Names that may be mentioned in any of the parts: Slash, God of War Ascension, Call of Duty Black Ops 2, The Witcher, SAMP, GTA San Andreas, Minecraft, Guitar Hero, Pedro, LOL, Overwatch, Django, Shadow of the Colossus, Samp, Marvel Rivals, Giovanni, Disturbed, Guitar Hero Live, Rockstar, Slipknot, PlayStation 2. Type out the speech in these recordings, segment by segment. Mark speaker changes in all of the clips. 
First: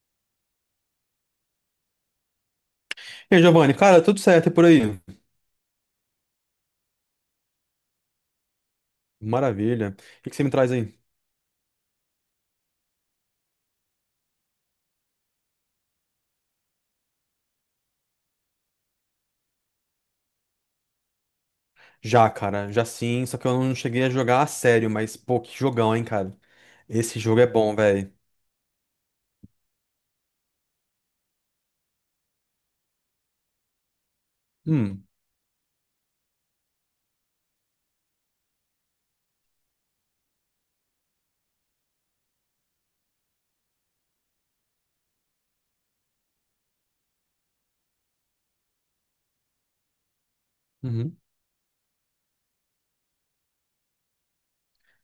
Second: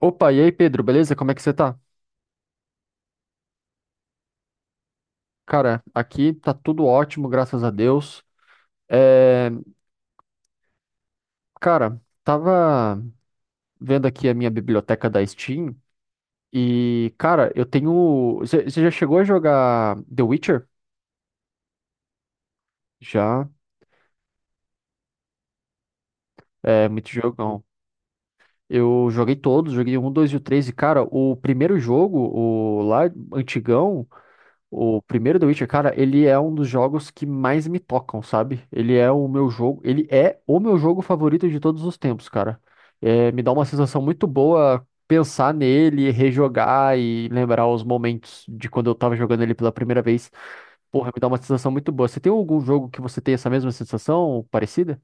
Speaker 1: Opa, e aí, Pedro, beleza? Como é que você tá?
Speaker 2: E aí, Giovanni, cara, tudo certo é por aí?
Speaker 1: Cara, aqui tá tudo ótimo, graças a Deus. É,
Speaker 2: Maravilha. O que que você me traz aí?
Speaker 1: cara, tava vendo aqui a minha biblioteca da Steam e, cara, eu tenho. Você já chegou a jogar The Witcher?
Speaker 2: Já, cara, já sim, só que
Speaker 1: Já,
Speaker 2: eu não cheguei a jogar a sério, mas pô, que jogão, hein, cara.
Speaker 1: é muito
Speaker 2: Esse jogo é
Speaker 1: jogão.
Speaker 2: bom, velho.
Speaker 1: Eu joguei todos, joguei um, 2 e o 3, e, cara, o primeiro jogo, o lá antigão. O
Speaker 2: Hum,
Speaker 1: primeiro The Witcher, cara, ele é um dos jogos que mais me tocam, sabe? Ele é o meu jogo favorito de todos os tempos, cara. É, me dá uma sensação muito boa pensar nele, rejogar e lembrar os momentos de quando eu tava jogando ele pela primeira vez. Porra,
Speaker 2: uhum.
Speaker 1: me dá uma sensação muito boa. Você tem algum jogo que você tem essa mesma sensação, parecida?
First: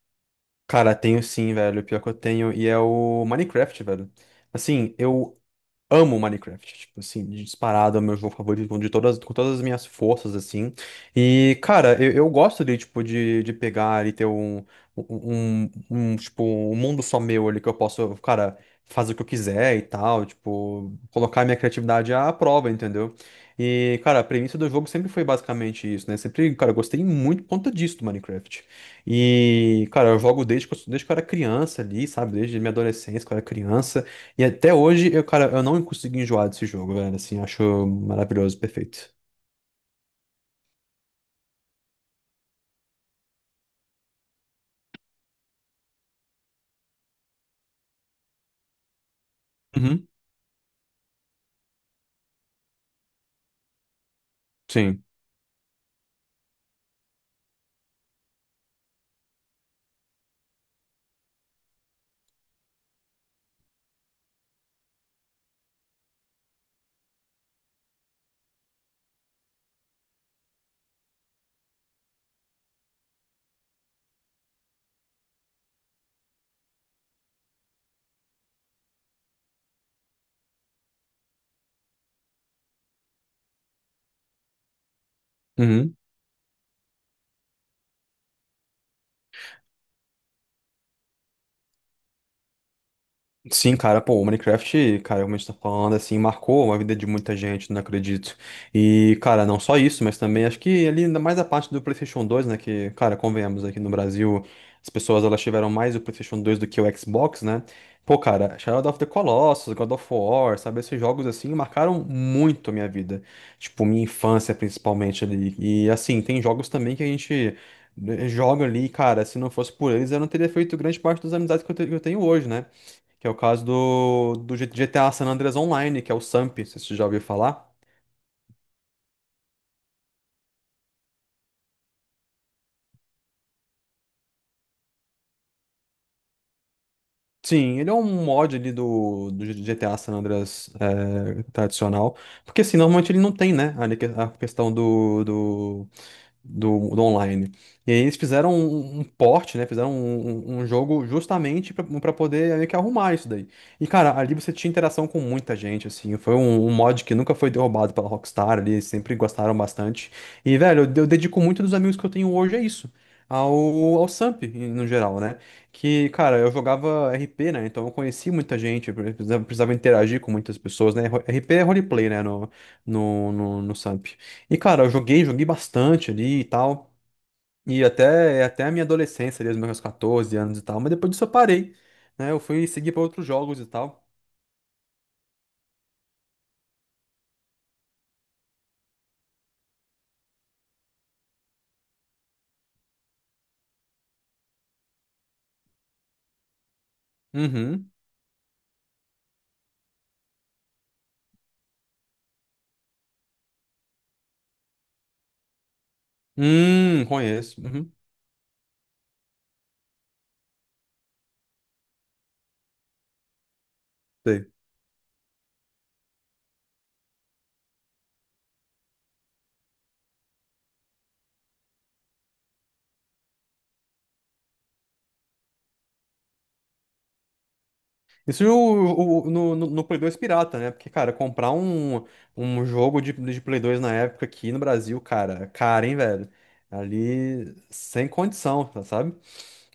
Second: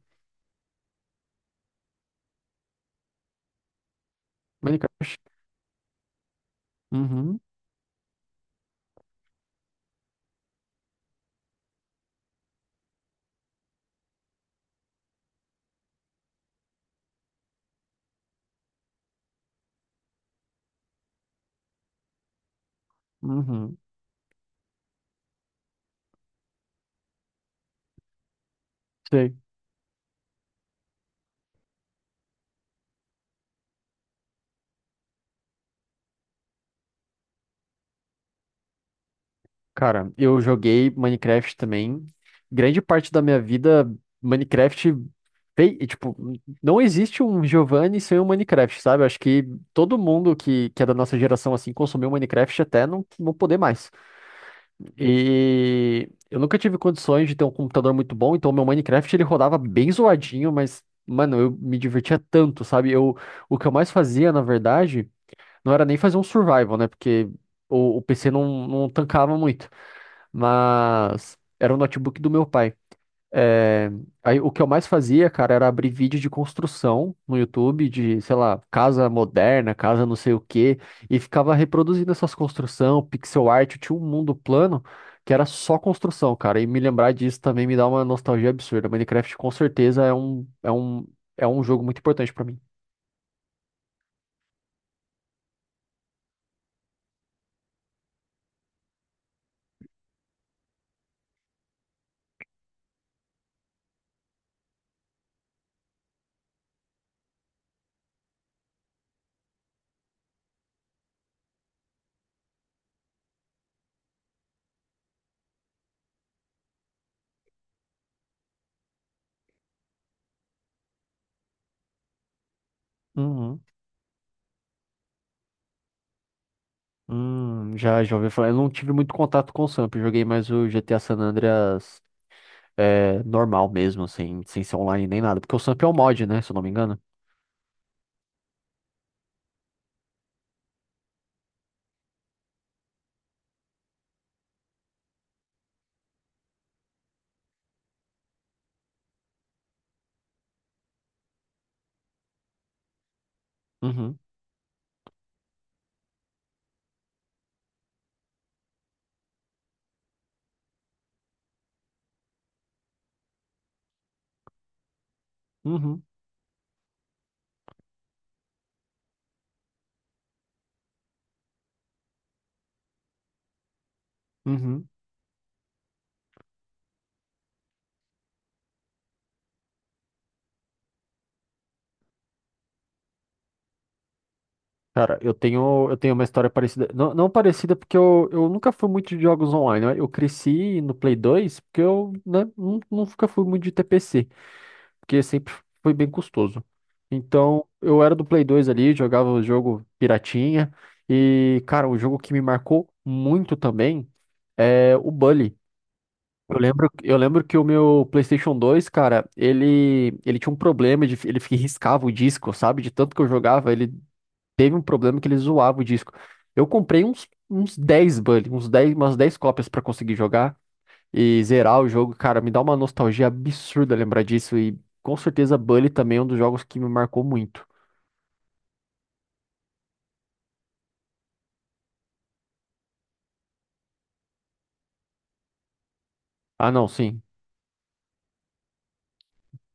Speaker 2: Cara, tenho sim, velho, pior que eu tenho, e é o Minecraft, velho. Assim,
Speaker 1: Minecraft.
Speaker 2: eu amo Minecraft, tipo assim,
Speaker 1: Uhum,
Speaker 2: disparado, é meu jogo favorito de todas, com todas as minhas forças, assim. E, cara, eu gosto de, tipo, de pegar e ter um, tipo, um mundo só meu ali que eu posso, cara, fazer o que eu quiser e tal, tipo, colocar minha criatividade à prova, entendeu?
Speaker 1: uhum.
Speaker 2: E, cara, a premissa do jogo sempre foi basicamente isso, né? Sempre, cara, eu gostei muito por conta disso do Minecraft.
Speaker 1: Sei.
Speaker 2: E, cara, eu jogo desde que eu era criança ali, sabe? Desde minha adolescência, que eu era criança. E até hoje, eu, cara, eu não consegui enjoar desse jogo, velho. Assim, acho maravilhoso, perfeito.
Speaker 1: Cara, eu joguei Minecraft também. Grande parte da minha vida, Minecraft, e, tipo, não existe um Giovanni sem um Minecraft, sabe? Acho que todo
Speaker 2: Uhum.
Speaker 1: mundo que é da nossa geração, assim, consumiu Minecraft até não poder mais.
Speaker 2: Sim.
Speaker 1: E eu nunca tive condições de ter um computador muito bom, então meu Minecraft, ele rodava bem zoadinho, mas, mano, eu me divertia tanto, sabe? O que eu mais fazia, na verdade, não era nem fazer um survival, né? Porque o PC não tancava muito. Mas era o notebook do meu pai. É, aí o que eu mais fazia, cara, era abrir vídeo de construção no YouTube, de, sei lá, casa moderna, casa não sei o quê, e ficava reproduzindo essas construções, pixel art, eu tinha um mundo plano que era só
Speaker 2: Uhum.
Speaker 1: construção, cara, e me lembrar disso também me dá uma nostalgia absurda. Minecraft com certeza é um jogo muito importante pra mim.
Speaker 2: Sim, cara, pô, o Minecraft, cara, como a gente tá falando, assim, marcou a vida de muita gente, não acredito. E, cara, não só isso, mas também acho que ali ainda mais a parte do PlayStation 2, né, que, cara, convenhamos, aqui no Brasil, as pessoas, elas tiveram mais o PlayStation 2 do que o Xbox, né? Pô, cara, Shadow of the Colossus, God of War, sabe, esses jogos, assim, marcaram muito a minha vida. Tipo, minha infância, principalmente, ali. E, assim, tem jogos também que a gente... joga ali, cara. Se não fosse por eles, eu não teria feito grande parte das amizades que eu te- que eu tenho hoje, né? Que é o
Speaker 1: Uhum.
Speaker 2: caso do GTA San Andreas Online, que é o SAMP, se você já ouviu falar.
Speaker 1: Já, já ouvi falar. Eu não tive muito contato com o Samp, eu joguei mais o GTA San Andreas é, normal mesmo, sem ser online nem nada. Porque o Samp é um mod, né? Se eu não me engano.
Speaker 2: Sim, ele é um mod ali do, do GTA San Andreas é, tradicional. Porque assim, normalmente ele não tem, né? Ali que- a questão do online. E aí eles fizeram um, um port, né? Fizeram um jogo justamente para poder meio que arrumar isso daí. E, cara,
Speaker 1: Uhum,
Speaker 2: ali você tinha interação com muita gente, assim. Foi um, um mod que nunca foi derrubado pela Rockstar ali, eles sempre gostaram bastante. E, velho, eu dedico muito dos amigos que eu tenho hoje a isso. Ao, ao Samp, em- no geral, né?
Speaker 1: uhum,
Speaker 2: Que, cara, eu jogava RP, né? Então eu conheci muita gente, eu precisava, precisava interagir com muitas pessoas, né? Ro- RP é roleplay, né? No, no Samp. E, cara,
Speaker 1: uhum.
Speaker 2: eu joguei, joguei bastante ali e tal. E até, é até a minha adolescência, ali, os meus 14 anos e tal. Mas depois disso eu parei, né? Eu fui seguir para outros jogos e tal.
Speaker 1: Cara, eu tenho uma história parecida. Não, não parecida, porque eu nunca fui muito de jogos online, né? Eu cresci no Play 2 porque eu, né, nunca fui muito de TPC porque sempre foi bem custoso. Então,
Speaker 2: Uhum.
Speaker 1: eu era do Play 2 ali, jogava o jogo piratinha. E, cara, um jogo que me marcou muito também é o Bully. Eu lembro, eu lembro que
Speaker 2: Conheço.
Speaker 1: o
Speaker 2: Uhum.
Speaker 1: meu PlayStation 2, cara, ele tinha um problema de, ele riscava o disco, sabe? De tanto que eu jogava, ele
Speaker 2: Sei.
Speaker 1: teve um problema que ele zoava o disco. Eu comprei uns 10 Bully, umas 10 cópias pra conseguir jogar e zerar o jogo, cara, me dá uma nostalgia absurda lembrar disso. E com certeza Bully também é um dos jogos que me marcou muito.
Speaker 2: Isso o- no Play 2 pirata, né? Porque, cara, comprar um, um jogo de Play 2 na época aqui no Brasil, cara, cara, hein, velho?
Speaker 1: Ah, não, sim.
Speaker 2: Ali, sem condição, tá, sabe?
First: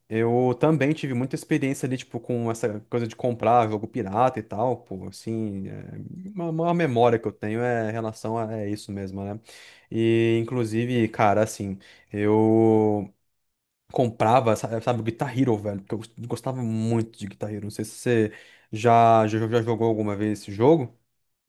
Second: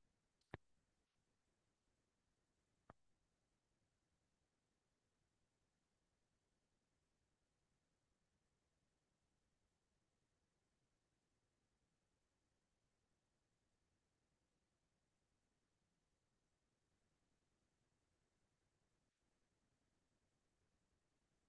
Speaker 2: Eu também tive muita experiência ali, tipo, com essa coisa de comprar jogo pirata e tal, pô, assim, é, uma memória que eu tenho é em relação a é isso mesmo, né? E, inclusive, cara, assim, eu comprava, sa- sabe, o Guitar Hero, velho, porque eu gos- gostava muito de Guitar Hero, não sei se você já jogou alguma vez esse jogo.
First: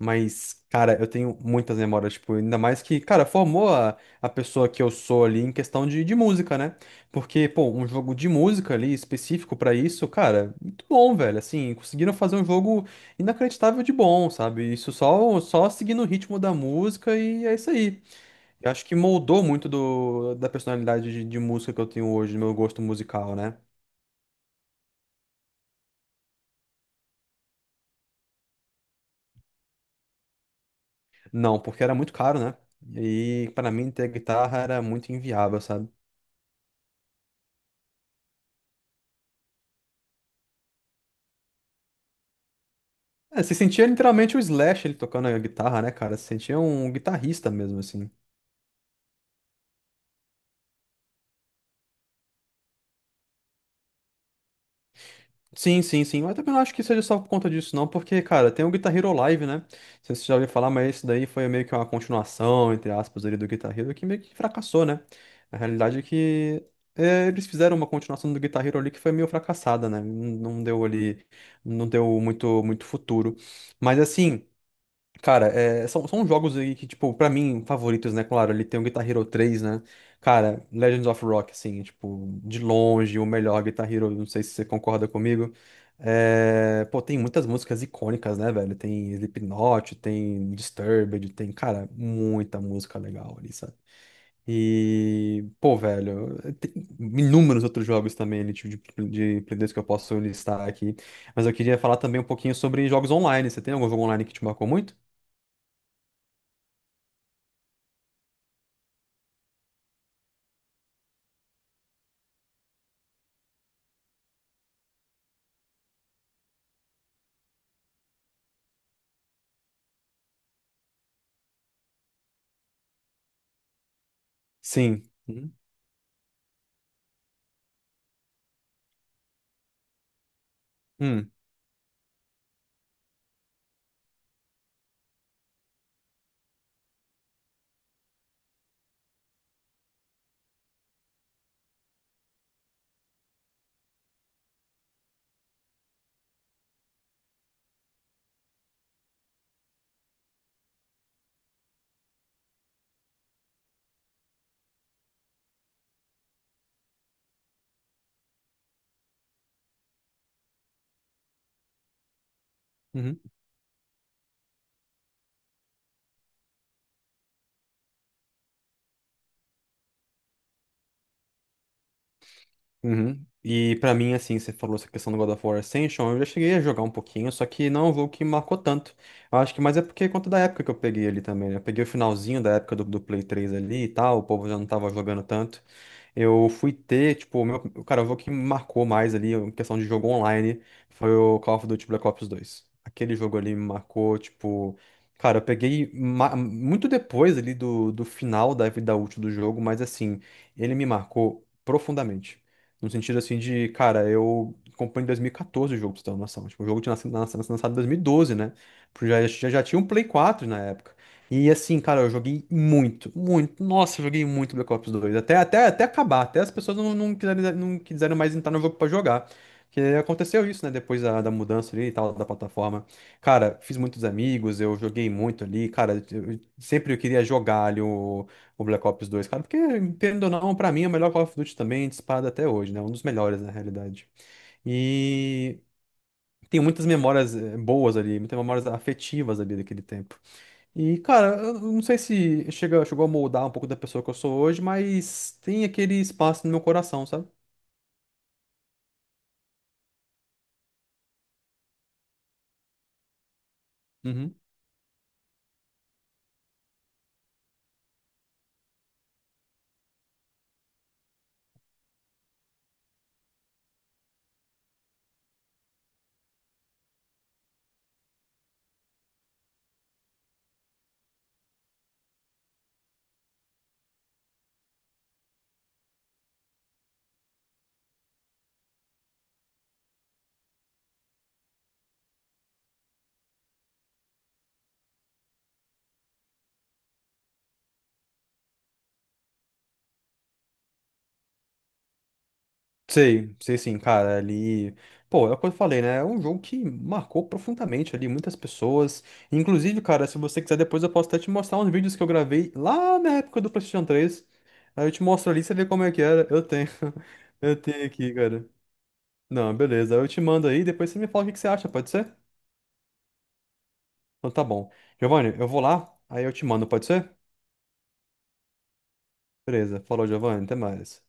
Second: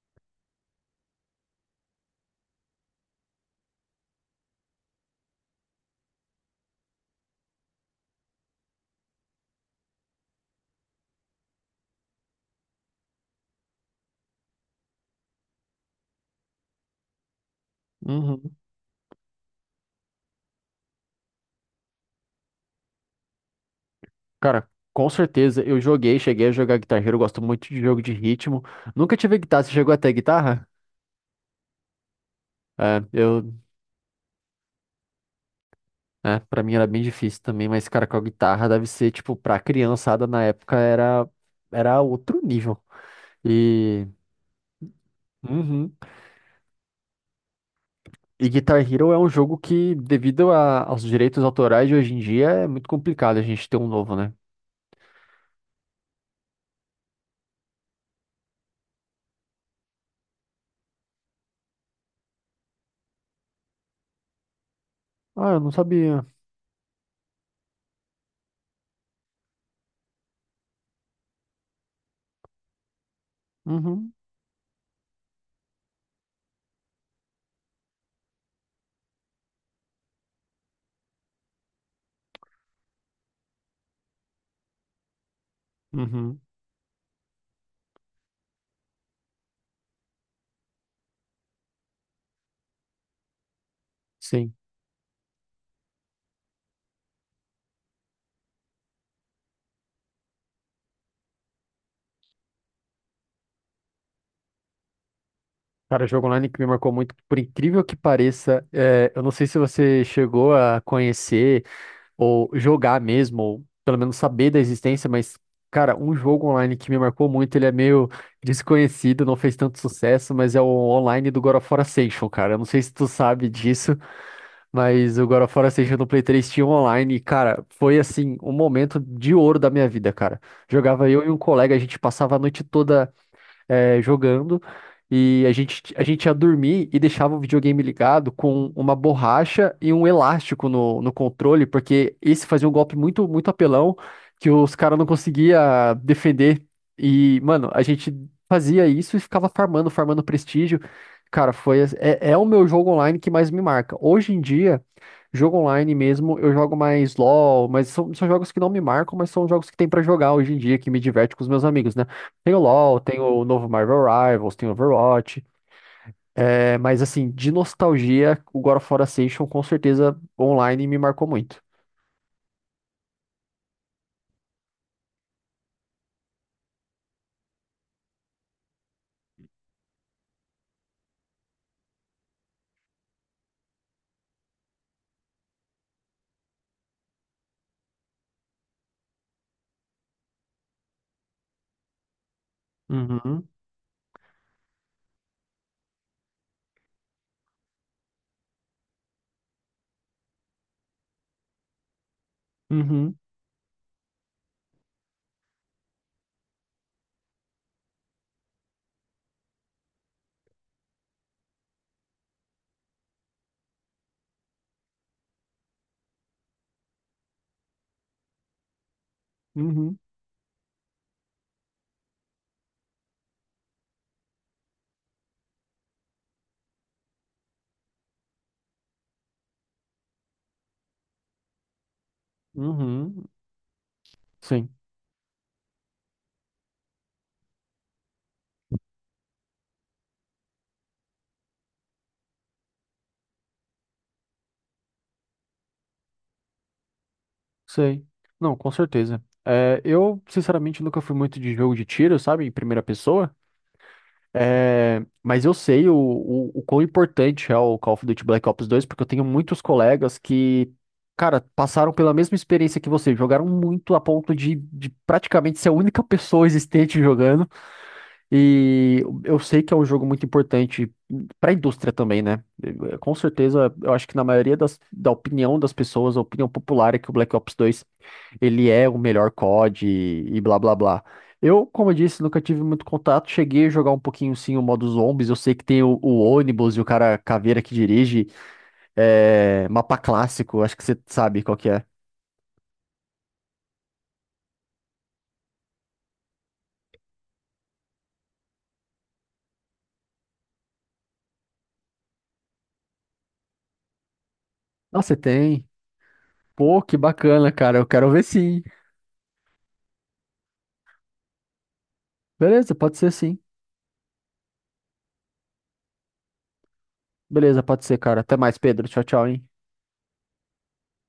Speaker 2: Mas, cara, eu tenho muitas memórias, tipo, ainda mais que, cara, formou a pessoa que eu sou ali em questão de música, né? Porque, pô, um jogo de música ali específico pra isso, cara, muito bom, velho. Assim, conseguiram fazer um jogo inacreditável de bom, sabe? Isso só, só seguindo o ritmo da música e é isso aí.
Speaker 1: Uhum.
Speaker 2: Eu acho que moldou muito do, da personalidade de música que eu tenho hoje, do meu gosto musical, né?
Speaker 1: Cara, com certeza eu joguei, cheguei a jogar Guitar Hero, eu gosto muito de jogo de ritmo. Nunca tive guitarra, você chegou até guitarra?
Speaker 2: Não, porque era muito caro, né?
Speaker 1: É,
Speaker 2: E pra mim ter guitarra era muito inviável, sabe?
Speaker 1: é, pra mim era bem difícil também, mas, cara, com a guitarra deve ser, tipo, pra criançada na época era outro nível.
Speaker 2: É, você sentia
Speaker 1: E.
Speaker 2: literalmente o Slash ele tocando a guitarra, né,
Speaker 1: Uhum.
Speaker 2: cara? Você sentia um guitarrista mesmo, assim.
Speaker 1: E Guitar Hero é um jogo que, devido aos direitos autorais de hoje em dia, é muito complicado a gente ter um novo, né?
Speaker 2: Sim, sim, sim. Mas também não acho que seja só por conta disso, não, porque, cara, tem o Guitar Hero Live, né? Não sei se você já ouviu falar, mas isso daí foi meio que uma continuação, entre aspas, ali do Guitar Hero, que meio que fracassou, né?
Speaker 1: Ah,
Speaker 2: A
Speaker 1: eu não
Speaker 2: realidade é
Speaker 1: sabia.
Speaker 2: que é, eles fizeram uma continuação do Guitar Hero ali que foi meio fracassada, né? Não deu ali, não deu muito, muito futuro. Mas
Speaker 1: Uhum,
Speaker 2: assim. Cara, é, são, são jogos aí que, tipo, pra mim, favoritos, né? Claro, ele tem o Guitar Hero 3, né? Cara, Legends of Rock, assim, tipo, de longe, o melhor Guitar Hero, não sei se você concorda comigo.
Speaker 1: uhum,
Speaker 2: É, pô, tem muitas músicas icônicas, né, velho? Tem Slipknot, tem Disturbed, tem, cara, muita música legal ali, sabe?
Speaker 1: sim.
Speaker 2: E, pô, velho, tem inúmeros outros jogos também, ali, tipo, de Play 2 que eu posso listar aqui. Mas eu queria falar também um pouquinho sobre jogos online. Você tem algum jogo online que te marcou muito?
Speaker 1: Cara, jogo online que me marcou muito, por incrível que pareça, é, eu não sei se você chegou a conhecer ou jogar mesmo, ou pelo menos saber da existência, mas, cara, um jogo online que me marcou muito, ele é meio desconhecido, não fez tanto sucesso, mas é o online do God of War Ascension, cara. Eu não sei se tu sabe disso.
Speaker 2: Sim.
Speaker 1: Mas o God
Speaker 2: Uhum.
Speaker 1: of War Ascension no Play 3 tinha um online, e, cara, foi assim, um momento de ouro da minha vida, cara. Jogava eu e
Speaker 2: Hum,
Speaker 1: um colega, a gente passava a noite toda jogando. E a gente ia dormir e deixava o videogame ligado com uma borracha e um elástico no controle, porque esse fazia um golpe muito, muito apelão que os caras não conseguiam defender. E, mano, a gente fazia isso e ficava farmando, farmando prestígio. Cara, é o meu jogo online que mais me marca. Hoje em dia, jogo online mesmo, eu jogo mais LOL, mas são jogos que não me marcam, mas são jogos que tem pra jogar hoje em dia, que me diverte com os meus amigos, né? Tem o LoL, tem
Speaker 2: uhum,
Speaker 1: o novo Marvel Rivals, tem o Overwatch. É, mas assim, de nostalgia, o God of War Ascension com certeza online me marcou muito.
Speaker 2: uhum. E pra mim, assim, você falou essa questão do God of War Ascension, eu já cheguei a jogar um pouquinho, só que não é um jogo que marcou tanto. Eu acho que mais é porque conta da época que eu peguei ali também, né? Eu peguei o finalzinho da época do, do Play 3 ali e tal, o povo já não tava jogando tanto. Eu fui ter, tipo, o meu, cara, o jogo que me marcou mais ali, em questão de jogo online, foi o Call of Duty Black Ops 2. Aquele jogo
Speaker 1: Uhum,
Speaker 2: ali me marcou, tipo, cara, eu peguei ma- muito depois ali do, do final da vida útil do jogo, mas assim, ele me marcou profundamente. No
Speaker 1: uhum,
Speaker 2: sentido assim de, cara, eu comprei em 2014 o jogo, pra você ter uma noção. Tipo, o jogo tinha nascido, nascido- lançado em 2012, né? Tipo, já tinha um Play 4 na época. E assim, cara, eu joguei muito, muito. Nossa, eu joguei muito Black Ops 2 até, até, até acabar, até as pessoas não, não quiseram mais entrar no jogo pra jogar. Porque
Speaker 1: uhum,
Speaker 2: aconteceu isso, né? Depois da, da mudança ali e tal, da plataforma. Cara, fiz muitos amigos, eu joguei muito ali. Cara, eu- sempre eu queria jogar ali o Black Ops 2, cara. Porque, querendo ou não, pra mim é o melhor Call of Duty também, disparado até hoje,
Speaker 1: uhum.
Speaker 2: né? Um dos
Speaker 1: Uhum.
Speaker 2: melhores, na realidade.
Speaker 1: Sim.
Speaker 2: E. Tem muitas memórias boas ali, muitas memórias afetivas ali daquele tempo. E, cara, eu não sei se chega, chegou a moldar um pouco da pessoa que eu sou hoje, mas tem aquele espaço no meu coração, sabe?
Speaker 1: Sei. Não, com certeza. É, eu, sinceramente, nunca fui muito de jogo de tiro, sabe? Em primeira pessoa.
Speaker 2: Uhum.
Speaker 1: Mas eu sei o quão importante é o Call of Duty Black Ops dois, porque eu tenho muitos colegas que, cara, passaram pela mesma experiência que você. Jogaram muito a ponto de praticamente ser a única pessoa existente jogando. E eu sei que é um jogo muito importante pra indústria também, né? Com certeza, eu acho que na maioria da opinião das pessoas, a opinião popular é que o Black Ops 2 ele é o melhor COD e blá blá blá. Eu, como eu disse, nunca tive muito contato. Cheguei a jogar um pouquinho sim o modo zombies. Eu sei que tem o ônibus e o cara caveira que dirige. É, mapa clássico, acho que você sabe qual que é.
Speaker 2: Sei, sei sim, cara, ali. Pô, é o que eu falei, né? É um jogo que marcou profundamente ali muitas pessoas. Inclusive, cara, se você quiser, depois eu posso até te mostrar uns vídeos que eu gravei lá na época do PlayStation 3. Aí eu
Speaker 1: Ah,
Speaker 2: te
Speaker 1: você
Speaker 2: mostro ali, você vê
Speaker 1: tem?
Speaker 2: como é que era. Eu tenho.
Speaker 1: Pô, que bacana,
Speaker 2: Eu
Speaker 1: cara.
Speaker 2: tenho
Speaker 1: Eu quero
Speaker 2: aqui,
Speaker 1: ver
Speaker 2: cara.
Speaker 1: sim.
Speaker 2: Não, beleza. Eu te mando aí, depois você me fala o que que você acha, pode ser?
Speaker 1: Beleza, pode ser sim.
Speaker 2: Então tá bom. Giovanni, eu vou lá, aí eu te mando, pode ser?
Speaker 1: Beleza, pode ser, cara. Até mais, Pedro. Tchau, tchau, hein?
Speaker 2: Beleza. Falou, Giovanni. Até mais.